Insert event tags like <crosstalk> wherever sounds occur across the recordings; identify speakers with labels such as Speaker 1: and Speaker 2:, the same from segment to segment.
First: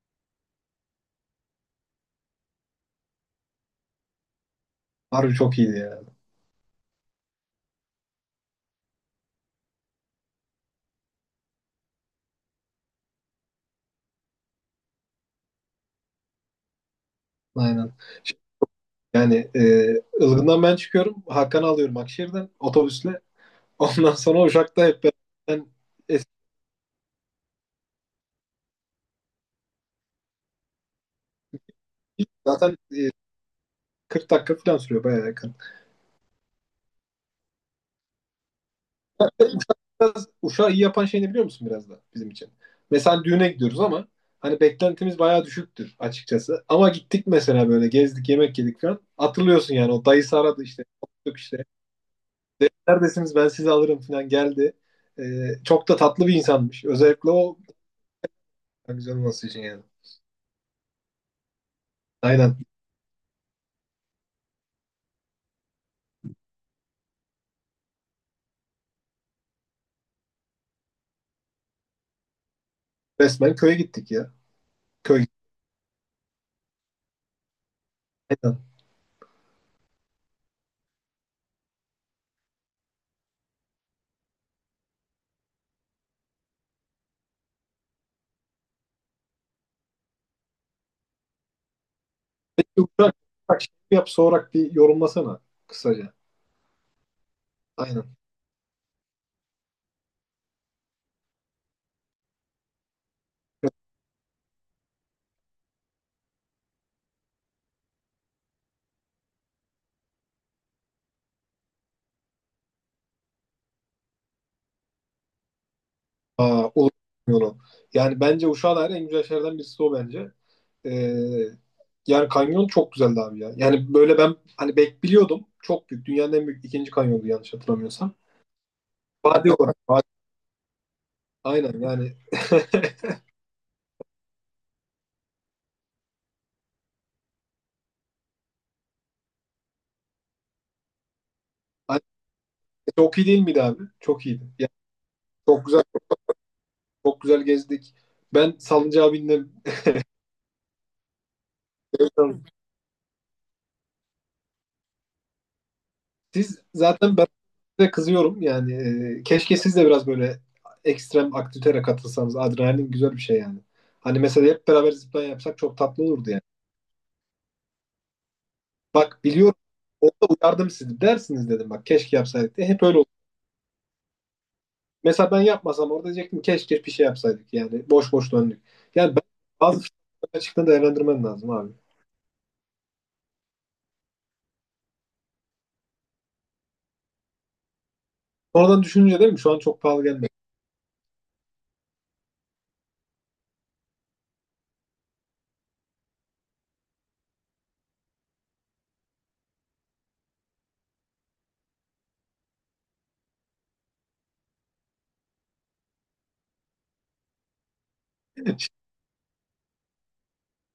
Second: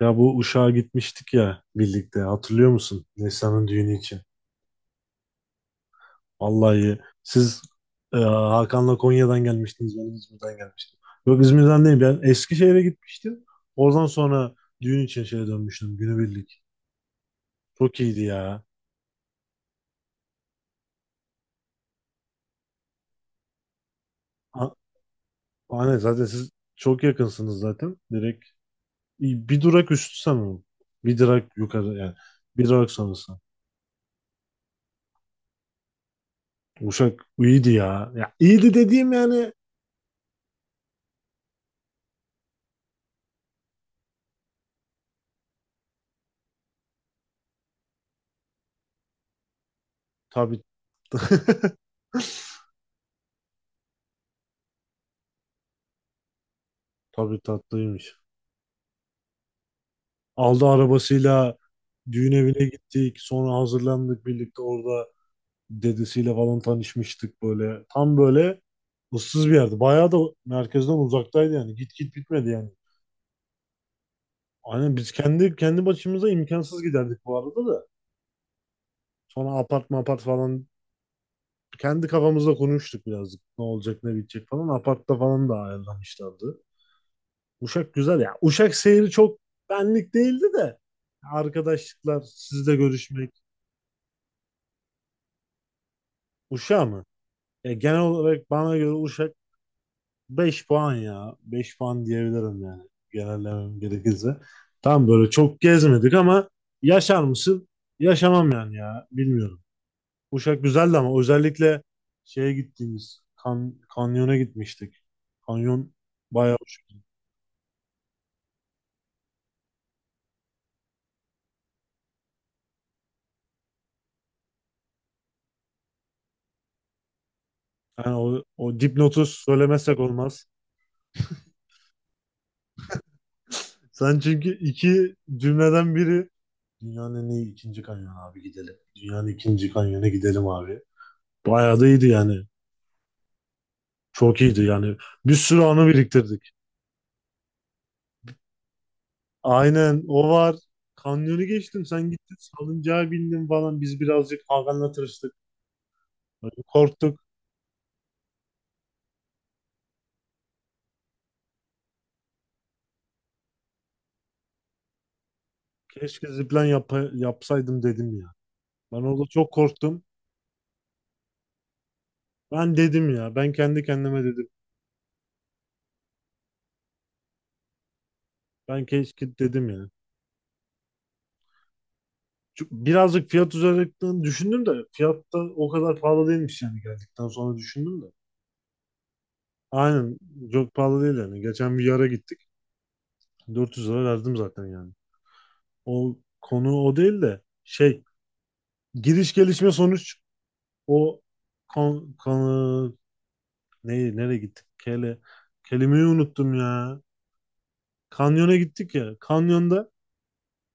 Speaker 1: Ya bu Uşak'a gitmiştik ya birlikte hatırlıyor musun? Neslihan'ın düğünü için.
Speaker 2: Harbi çok iyiydi ya.
Speaker 1: Vallahi siz Hakan'la Konya'dan gelmiştiniz, ben İzmir'den gelmiştim. Yok, İzmir'den değil, ben Eskişehir'e gitmiştim. Oradan sonra düğün için şeye dönmüştüm günübirlik.
Speaker 2: Aynen.
Speaker 1: Çok iyiydi ya.
Speaker 2: Yani Ilgın'dan ben çıkıyorum. Hakan'ı alıyorum Akşehir'den otobüsle. Ondan sonra
Speaker 1: A-
Speaker 2: Uşak'ta hep beraber ben
Speaker 1: Aynen, zaten
Speaker 2: eski
Speaker 1: siz çok yakınsınız zaten. Direkt bir durak üstü sanırım. Bir durak yukarı yani. Bir
Speaker 2: zaten
Speaker 1: durak sonrası.
Speaker 2: 40 dakika falan sürüyor bayağı yakın. <laughs>
Speaker 1: Uşak iyiydi ya. Ya iyiydi dediğim yani.
Speaker 2: Uşak'ı iyi yapan şey ne biliyor musun biraz da bizim için? Mesela hani düğüne gidiyoruz ama hani beklentimiz bayağı düşüktür açıkçası. Ama gittik mesela böyle gezdik yemek yedik falan. Hatırlıyorsun yani o dayısı
Speaker 1: Tabii.
Speaker 2: aradı işte. Konuştuk işte.
Speaker 1: <laughs>
Speaker 2: Dedi, "Neredesiniz, ben sizi alırım" falan geldi. E, çok da tatlı bir insanmış. Özellikle
Speaker 1: Tabii,
Speaker 2: o.
Speaker 1: tatlıymış.
Speaker 2: Ha, güzel olması için yani.
Speaker 1: Aldı arabasıyla düğün
Speaker 2: Aynen.
Speaker 1: evine gittik. Sonra hazırlandık birlikte orada, dedesiyle falan tanışmıştık böyle. Tam böyle ıssız bir yerdi. Bayağı da merkezden uzaktaydı yani. Git git bitmedi yani.
Speaker 2: Resmen köye gittik ya.
Speaker 1: Aynen, biz
Speaker 2: Köy.
Speaker 1: kendi başımıza imkansız giderdik bu arada da.
Speaker 2: Aynen.
Speaker 1: Sonra apart mapart falan kendi kafamızda konuştuk birazcık. Ne olacak ne bitecek falan. Apartta falan da ayarlamışlardı. Uşak güzel ya. Uşak seyri çok benlik değildi de. Arkadaşlıklar, sizle
Speaker 2: Yumuşak,
Speaker 1: görüşmek.
Speaker 2: yumuşak şey yap soğurak bir yorumlasana kısaca.
Speaker 1: Uşağı mı? Ya genel
Speaker 2: Aynen.
Speaker 1: olarak bana göre Uşak 5 puan ya. Beş puan diyebilirim yani. Genellemem gerekirse. Tam böyle çok gezmedik ama yaşar mısın? Yaşamam yani ya. Bilmiyorum. Uşak güzeldi ama özellikle şeye gittiğimiz kanyona gitmiştik. Kanyon bayağı
Speaker 2: Aa,
Speaker 1: hoş.
Speaker 2: olur. Bilmiyorum. Yani bence Uşak'a dair en güzel şeylerden birisi o bence. Ee, yani kanyon çok güzeldi abi ya. Yani böyle ben hani biliyordum. Çok büyük. Dünyanın en büyük ikinci kanyondu yanlış hatırlamıyorsam.
Speaker 1: Yani o dipnotu
Speaker 2: Vadi olarak.
Speaker 1: söylemezsek
Speaker 2: Vadi.
Speaker 1: olmaz.
Speaker 2: Aynen yani. <laughs>
Speaker 1: Sen çünkü iki cümleden biri dünyanın en iyi ikinci kanyonu abi gidelim. Dünyanın ikinci kanyonu gidelim abi. Bayağı da
Speaker 2: Aynen.
Speaker 1: iyiydi yani.
Speaker 2: Çok iyi değil miydi abi? Çok
Speaker 1: Çok
Speaker 2: iyiydi.
Speaker 1: iyiydi
Speaker 2: Yani
Speaker 1: yani. Bir sürü
Speaker 2: çok güzel.
Speaker 1: anı biriktirdik.
Speaker 2: Çok güzel gezdik. Ben salıncağa bindim.
Speaker 1: Aynen, o var. Kanyonu geçtim. Sen gittin
Speaker 2: <laughs>
Speaker 1: salıncağa bindin falan. Biz birazcık Hakan'la tırıştık. Böyle
Speaker 2: Siz zaten
Speaker 1: korktuk.
Speaker 2: ben size kızıyorum yani, keşke siz de biraz böyle ekstrem aktivitelere katılsanız. Adrenalin güzel bir şey yani. Hani mesela hep beraber zipline yapsak çok tatlı olurdu
Speaker 1: Keşke
Speaker 2: yani.
Speaker 1: zipline yapsaydım dedim ya. Ben
Speaker 2: Bak
Speaker 1: orada çok
Speaker 2: biliyorum,
Speaker 1: korktum.
Speaker 2: orada uyardım sizi, dersiniz dedim, bak keşke yapsaydık diye
Speaker 1: Ben
Speaker 2: hep öyle oldu.
Speaker 1: dedim ya. Ben kendi kendime dedim.
Speaker 2: Mesela ben yapmasam orada diyecektim, keşke bir şey yapsaydık yani, boş boş döndük.
Speaker 1: Ben
Speaker 2: Yani ben
Speaker 1: keşke dedim
Speaker 2: bazı
Speaker 1: ya.
Speaker 2: açıktan değerlendirmen lazım abi.
Speaker 1: Çünkü birazcık fiyat üzerinden düşündüm de, fiyat da o kadar pahalı değilmiş yani, geldikten sonra düşündüm de.
Speaker 2: Sonradan düşününce değil mi? Şu an çok pahalı
Speaker 1: Aynen,
Speaker 2: gelmedi.
Speaker 1: çok pahalı değil yani. Geçen bir yara gittik. 400 lira verdim zaten yani. O konu o değil de şey, giriş gelişme sonuç, o konu, neyi nereye gittik? Kelimeyi unuttum ya. Kanyona
Speaker 2: <laughs>
Speaker 1: gittik ya. Kanyonda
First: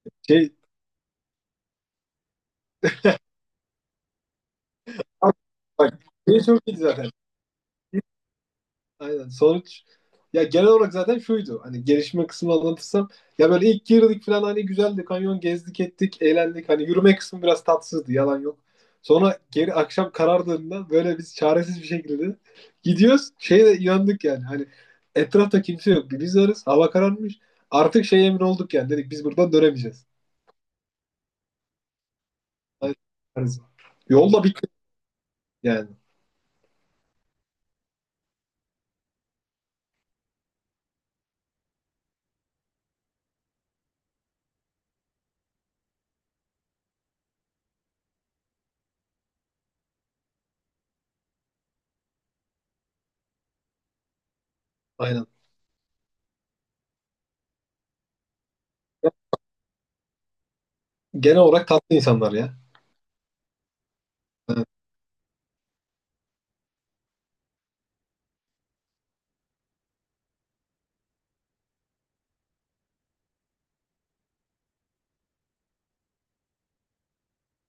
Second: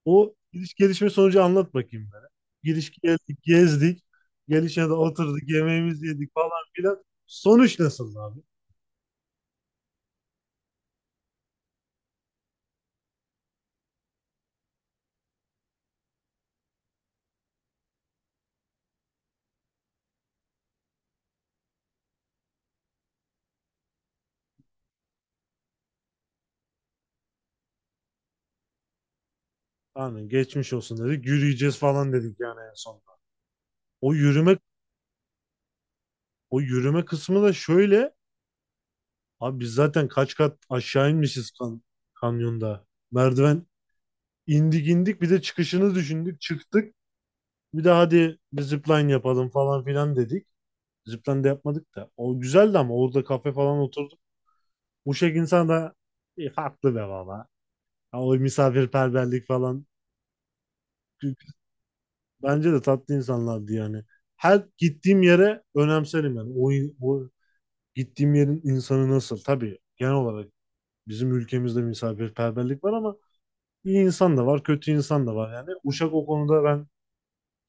Speaker 1: o
Speaker 2: Şey,
Speaker 1: giriş gelişme sonucu anlat bakayım bana. Giriş geldik, gezdik. Gelişmede oturduk,
Speaker 2: bak,
Speaker 1: yemeğimizi yedik
Speaker 2: şey
Speaker 1: falan
Speaker 2: çok iyi
Speaker 1: filan.
Speaker 2: zaten.
Speaker 1: Sonuç nasıl abi?
Speaker 2: Aynen. Sonuç ya genel olarak zaten şuydu. Hani gelişme kısmını anlatırsam, ya böyle ilk girdik falan, hani güzeldi. Kanyon gezdik ettik, eğlendik. Hani yürüme kısmı biraz tatsızdı. Yalan yok. Sonra geri akşam karardığında böyle biz çaresiz bir şekilde gidiyoruz. Şeye de inandık yani. Hani etrafta kimse yok. Biz varız. Hava kararmış. Artık şey emin olduk yani. Dedik biz buradan dönemeyeceğiz.
Speaker 1: Aynen, geçmiş olsun dedik. Yürüyeceğiz falan dedik yani en sonunda.
Speaker 2: Aynen.
Speaker 1: O
Speaker 2: Yolda
Speaker 1: yürüme
Speaker 2: bitti yani.
Speaker 1: o yürüme kısmı da şöyle, abi biz zaten kaç kat aşağı inmişiz kanyonda. Merdiven indik bir de çıkışını düşündük. Çıktık. Bir de hadi bir zipline yapalım falan filan dedik. Zipline de yapmadık da. O güzeldi ama orada kafe falan oturduk.
Speaker 2: Aynen.
Speaker 1: Uşak insan da haklı be baba. Ha, o misafirperverlik falan.
Speaker 2: Genel olarak tatlı insanlar ya.
Speaker 1: Bence de tatlı insanlardı yani. Her
Speaker 2: Evet.
Speaker 1: gittiğim yere önemserim yani. O gittiğim yerin insanı nasıl? Tabii genel olarak bizim ülkemizde misafirperverlik var ama İyi insan da var, kötü insan da var yani. Uşak o konuda ben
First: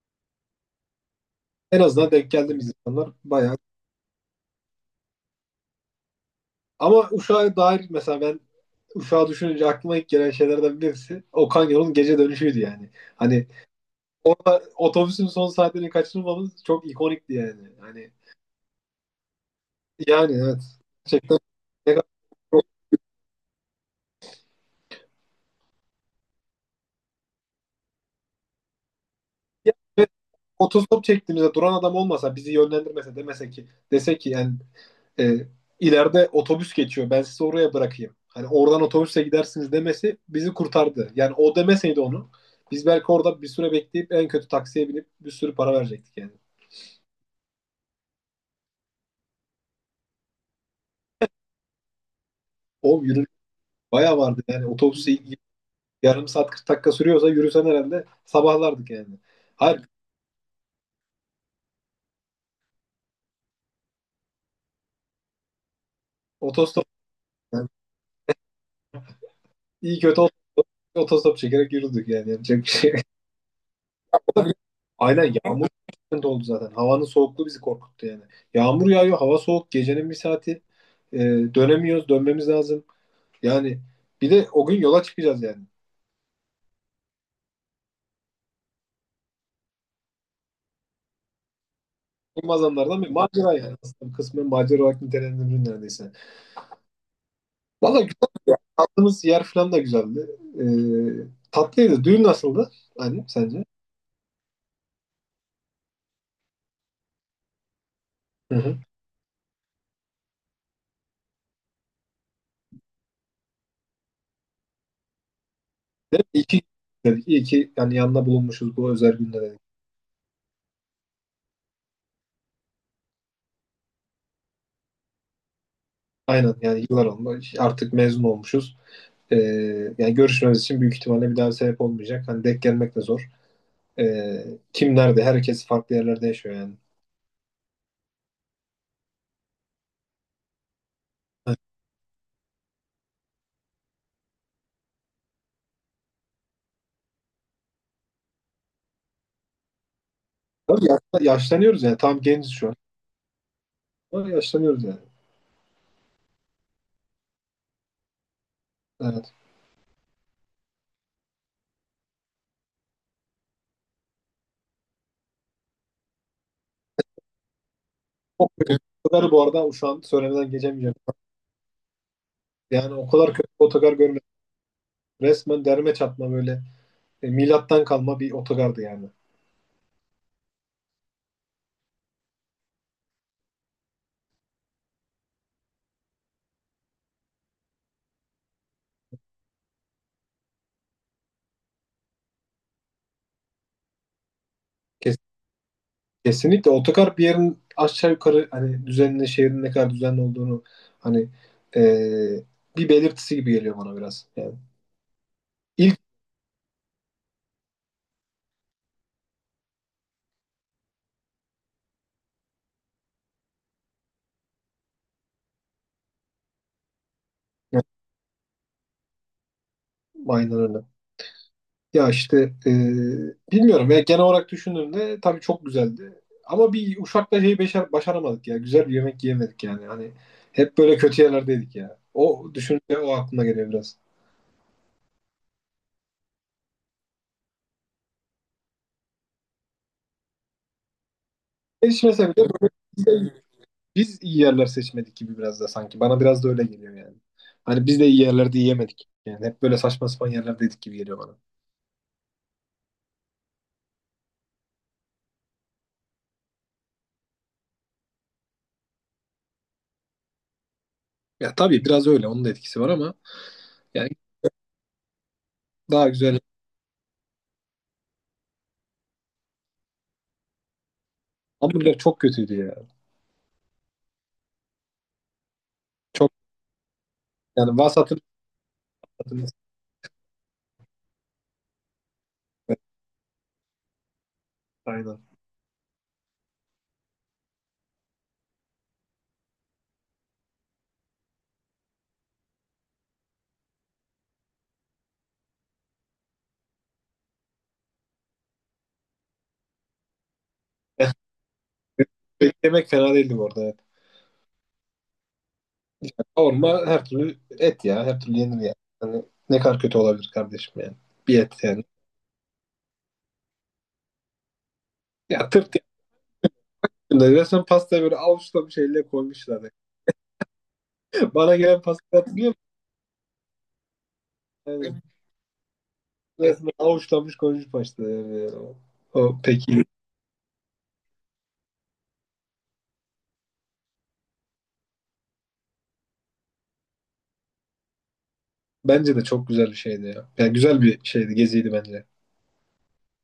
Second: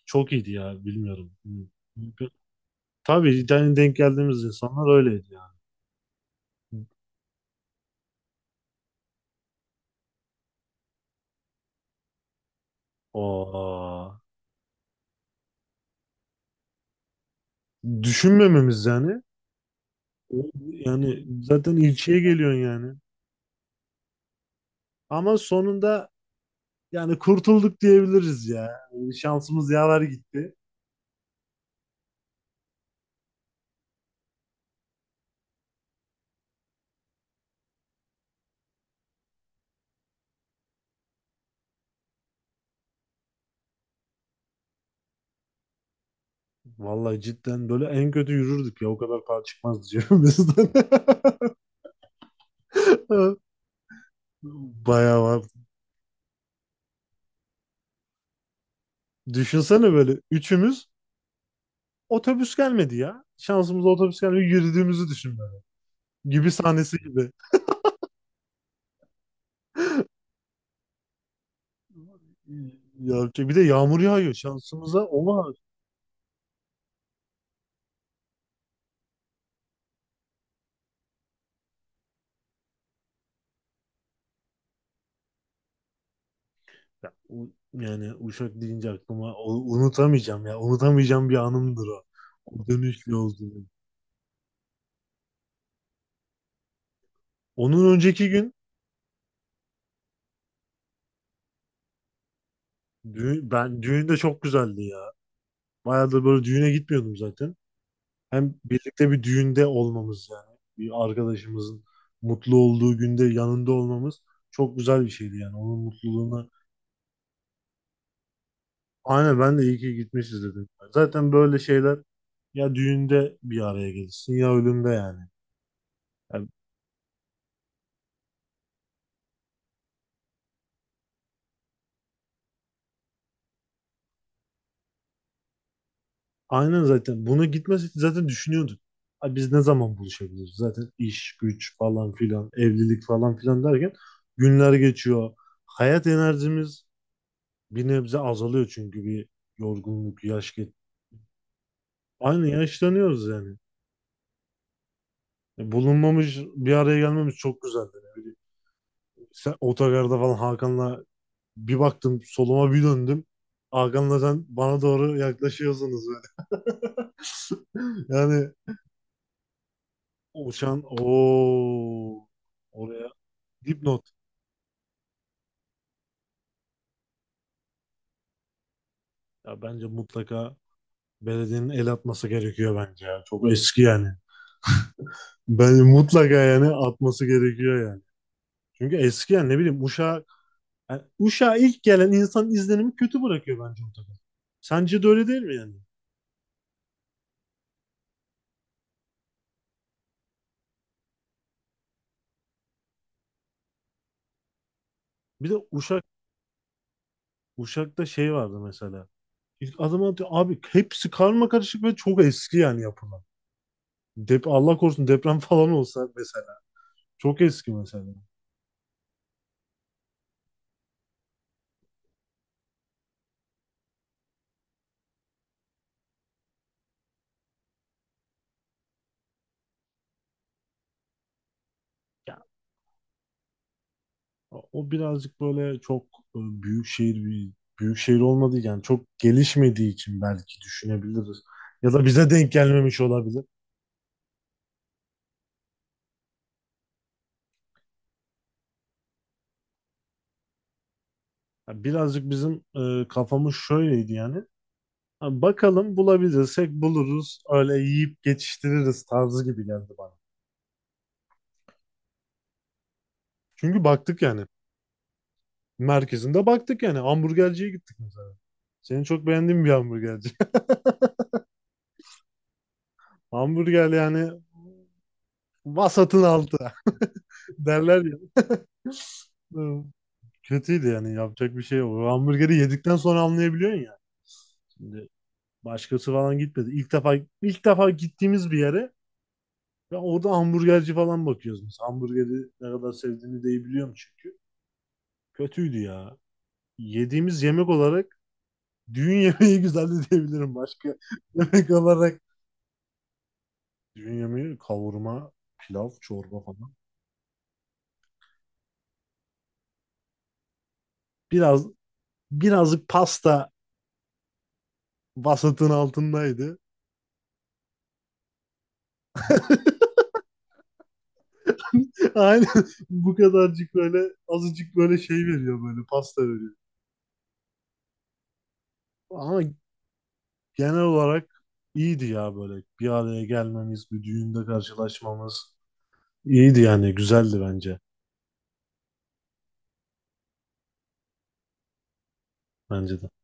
Speaker 1: çok iyiydi ya, bilmiyorum.
Speaker 2: En azından denk geldiğimiz insanlar
Speaker 1: Tabii
Speaker 2: bayağı.
Speaker 1: yani, denk geldiğimiz insanlar öyleydi yani.
Speaker 2: Ama Uşak'a dair mesela ben, Uşak'ı düşününce aklıma ilk gelen şeylerden birisi Okan Yol'un gece dönüşüydü yani. Hani
Speaker 1: Aa,
Speaker 2: orada otobüsün son saatlerini kaçırmamız çok ikonikti yani. Hani
Speaker 1: düşünmememiz yani.
Speaker 2: yani, evet.
Speaker 1: Yani
Speaker 2: Gerçekten
Speaker 1: zaten
Speaker 2: ne kadar.
Speaker 1: ilçeye geliyorsun yani. Ama sonunda yani kurtulduk diyebiliriz ya. Şansımız
Speaker 2: Ya,
Speaker 1: yaver
Speaker 2: evet,
Speaker 1: gitti.
Speaker 2: otostop çektiğimizde duran adam olmasa, bizi yönlendirmese, demese ki, dese ki yani e, ileride otobüs geçiyor, ben sizi oraya bırakayım, hani oradan otobüse gidersiniz demesi bizi kurtardı. Yani o demeseydi onu, biz belki orada bir süre bekleyip en kötü taksiye binip bir sürü para verecektik yani.
Speaker 1: Vallahi cidden böyle en kötü yürürdük ya, o kadar para çıkmaz diyorum bizden.
Speaker 2: O yürü bayağı vardı yani
Speaker 1: <laughs>
Speaker 2: otobüse,
Speaker 1: Bayağı var.
Speaker 2: yarım saat 40 dakika sürüyorsa yürüsen herhalde sabahlardık yani. Hayır,
Speaker 1: Düşünsene böyle üçümüz, otobüs gelmedi ya. Şansımıza otobüs gelmedi. Yürüdüğümüzü düşün böyle. Gibi
Speaker 2: otostop
Speaker 1: sahnesi gibi.
Speaker 2: yani, iyi kötü otostop çekerek yürüdük yani, yapacak bir şey.
Speaker 1: Ya, bir de yağmur yağıyor.
Speaker 2: <laughs>
Speaker 1: Şansımıza o
Speaker 2: Aynen
Speaker 1: var.
Speaker 2: yağmur de oldu zaten. Havanın soğukluğu bizi korkuttu yani. Yağmur yağıyor, hava soğuk, gecenin bir saati. Ee, dönemiyoruz, dönmemiz lazım. Yani bir de o gün yola çıkacağız yani.
Speaker 1: Ya, yani Uşak deyince aklıma unutamayacağım ya. Unutamayacağım bir anımdır o.
Speaker 2: Olmaz
Speaker 1: O
Speaker 2: anlardan bir
Speaker 1: dönüşlü olduğu.
Speaker 2: macera yani. Aslında kısmen macera olarak nitelendirilir neredeyse.
Speaker 1: Onun
Speaker 2: Valla
Speaker 1: önceki
Speaker 2: güzeldi
Speaker 1: gün
Speaker 2: ya. Kaldığımız yer falan da güzeldi. Tatlıydı. Düğün nasıldı? Hani
Speaker 1: düğün,
Speaker 2: sence?
Speaker 1: ben düğünde çok güzeldi ya. Bayağıdır böyle düğüne gitmiyordum zaten. Hem
Speaker 2: Hı hı.
Speaker 1: birlikte bir düğünde olmamız yani. Bir arkadaşımızın mutlu olduğu günde yanında olmamız çok güzel bir şeydi yani. Onun
Speaker 2: Değil mi? İyi
Speaker 1: mutluluğuna
Speaker 2: ki dedik. İyi ki yani yanına bulunmuşuz bu özel
Speaker 1: aynen,
Speaker 2: günde
Speaker 1: ben
Speaker 2: dedik.
Speaker 1: de iyi ki gitmişiz dedim. Zaten böyle şeyler, ya düğünde bir araya gelirsin ya ölümde yani. Yani
Speaker 2: Aynen yani, yıllar oldu. Artık mezun olmuşuz. Ee, yani görüşmemiz için büyük ihtimalle bir daha sebep olmayacak. Hani denk gelmek de zor. Ee, kim nerede? Herkes farklı yerlerde yaşıyor yani.
Speaker 1: aynen, zaten buna gitmesek zaten düşünüyorduk. Ay biz ne zaman buluşabiliriz? Zaten iş,
Speaker 2: Evet.
Speaker 1: güç falan filan, evlilik falan filan derken günler geçiyor. Hayat enerjimiz bir nebze azalıyor çünkü bir yorgunluk, yaş geç.
Speaker 2: Tabii yaşlanıyoruz yani. Tam
Speaker 1: Aynı
Speaker 2: genciz şu an.
Speaker 1: yaşlanıyoruz yani.
Speaker 2: Ama yaşlanıyoruz yani.
Speaker 1: Bulunmamış bir araya gelmemiz çok güzeldi. Ne bileyim.
Speaker 2: Evet.
Speaker 1: Sen otogarda falan Hakan'la, bir baktım soluma bir döndüm. Hakan'la sen bana doğru yaklaşıyorsunuz böyle. <laughs>
Speaker 2: O,
Speaker 1: Yani
Speaker 2: evet, otogarı bu arada şu an söylemeden
Speaker 1: uçan
Speaker 2: geçemeyeceğim.
Speaker 1: o
Speaker 2: Yani
Speaker 1: oraya
Speaker 2: o kadar kötü bir otogar,
Speaker 1: dipnot.
Speaker 2: resmen derme çatma, böyle milattan kalma bir otogardı yani.
Speaker 1: Ya bence mutlaka belediyenin el atması gerekiyor bence ya. Çok eski yani. Ben mutlaka yani atması gerekiyor yani. Çünkü eski yani, ne bileyim Uşak, yani Uşak'a ilk gelen insan izlenimi kötü bırakıyor bence ortada. Sence de
Speaker 2: Kes-
Speaker 1: öyle değil mi yani?
Speaker 2: Kesinlikle otogar bir yerin aşağı yukarı hani düzenli, şehrin ne kadar düzenli olduğunu hani, e, bir belirtisi gibi geliyor bana biraz. Yani
Speaker 1: Bir de
Speaker 2: ilk
Speaker 1: Uşak Uşak'ta şey vardı mesela. İlk adım atıyor. Abi hepsi karma karışık ve çok eski yani yapılan. Allah korusun deprem <laughs> falan olsa mesela. Çok eski mesela.
Speaker 2: aynen. Ya işte e, bilmiyorum ya, genel olarak düşündüğümde tabii çok güzeldi. Ama bir Uşak'ta şeyi başaramadık ya. Güzel bir yemek yiyemedik yani. Hani hep böyle kötü yerlerdeydik ya.
Speaker 1: Ya.
Speaker 2: O düşünce o aklıma geliyor biraz.
Speaker 1: O birazcık böyle çok, büyük şehir bir büyük şehir olmadığı yani çok gelişmediği için belki düşünebiliriz. Ya da
Speaker 2: Erişmese
Speaker 1: bize
Speaker 2: bile,
Speaker 1: denk gelmemiş olabilir.
Speaker 2: biz iyi yerler seçmedik gibi biraz da sanki. Bana biraz da öyle geliyor yani. Hani biz de iyi yerlerde yiyemedik. Yani hep böyle saçma sapan yerlerdeydik gibi geliyor bana.
Speaker 1: Ya birazcık bizim kafamız şöyleydi yani. Ha, bakalım bulabilirsek buluruz. Öyle yiyip geçiştiririz tarzı gibi geldi bana.
Speaker 2: Ya tabii biraz öyle, onun da etkisi var ama
Speaker 1: Çünkü
Speaker 2: yani
Speaker 1: baktık yani,
Speaker 2: daha güzel.
Speaker 1: merkezinde baktık yani. Hamburgerciye gittik mesela. Senin çok beğendiğin bir hamburgerci.
Speaker 2: Hamburger çok kötüydü ya.
Speaker 1: <laughs> Hamburger yani vasatın
Speaker 2: Çok
Speaker 1: altı, <laughs>
Speaker 2: yani
Speaker 1: derler ya.
Speaker 2: vasatını,
Speaker 1: Hı, kötüydü yani yapacak bir şey yok. O hamburgeri yedikten sonra anlayabiliyorsun ya. Şimdi
Speaker 2: aynen.
Speaker 1: başkası falan gitmedi. İlk defa gittiğimiz bir yere ve orada hamburgerci falan bakıyoruz biz. Hamburgeri ne kadar sevdiğini de iyi biliyorum çünkü. Kötüydü ya. Yediğimiz yemek olarak düğün yemeği <laughs> güzeldi diyebilirim, başka <laughs> yemek olarak
Speaker 2: <laughs> Yemek fena değildi bu arada. Evet.
Speaker 1: düğün yemeği: kavurma, pilav, çorba falan.
Speaker 2: Kavurma her türlü et ya. Her türlü yenir ya. Hani ne kadar kötü olabilir kardeşim yani. Bir et
Speaker 1: Biraz
Speaker 2: yani.
Speaker 1: birazcık pasta
Speaker 2: Ya
Speaker 1: vasatın
Speaker 2: tırt ya.
Speaker 1: altındaydı.
Speaker 2: Resmen pastayı böyle avuçla bir şeyle koymuşlar. <laughs> Bana gelen
Speaker 1: <laughs>
Speaker 2: pastayı
Speaker 1: Aynen,
Speaker 2: hatırlıyor musun?
Speaker 1: bu kadarcık böyle azıcık böyle
Speaker 2: Yani
Speaker 1: şey veriyor, böyle pasta veriyor.
Speaker 2: resmen avuçlanmış, koymuş başta yani. O
Speaker 1: Ama
Speaker 2: peki.
Speaker 1: genel olarak iyiydi ya, böyle bir araya gelmemiz, bir düğünde karşılaşmamız iyiydi yani, güzeldi bence.
Speaker 2: Bence de çok güzel bir şeydi ya. Yani güzel bir şeydi, geziydi bence.
Speaker 1: Bence de.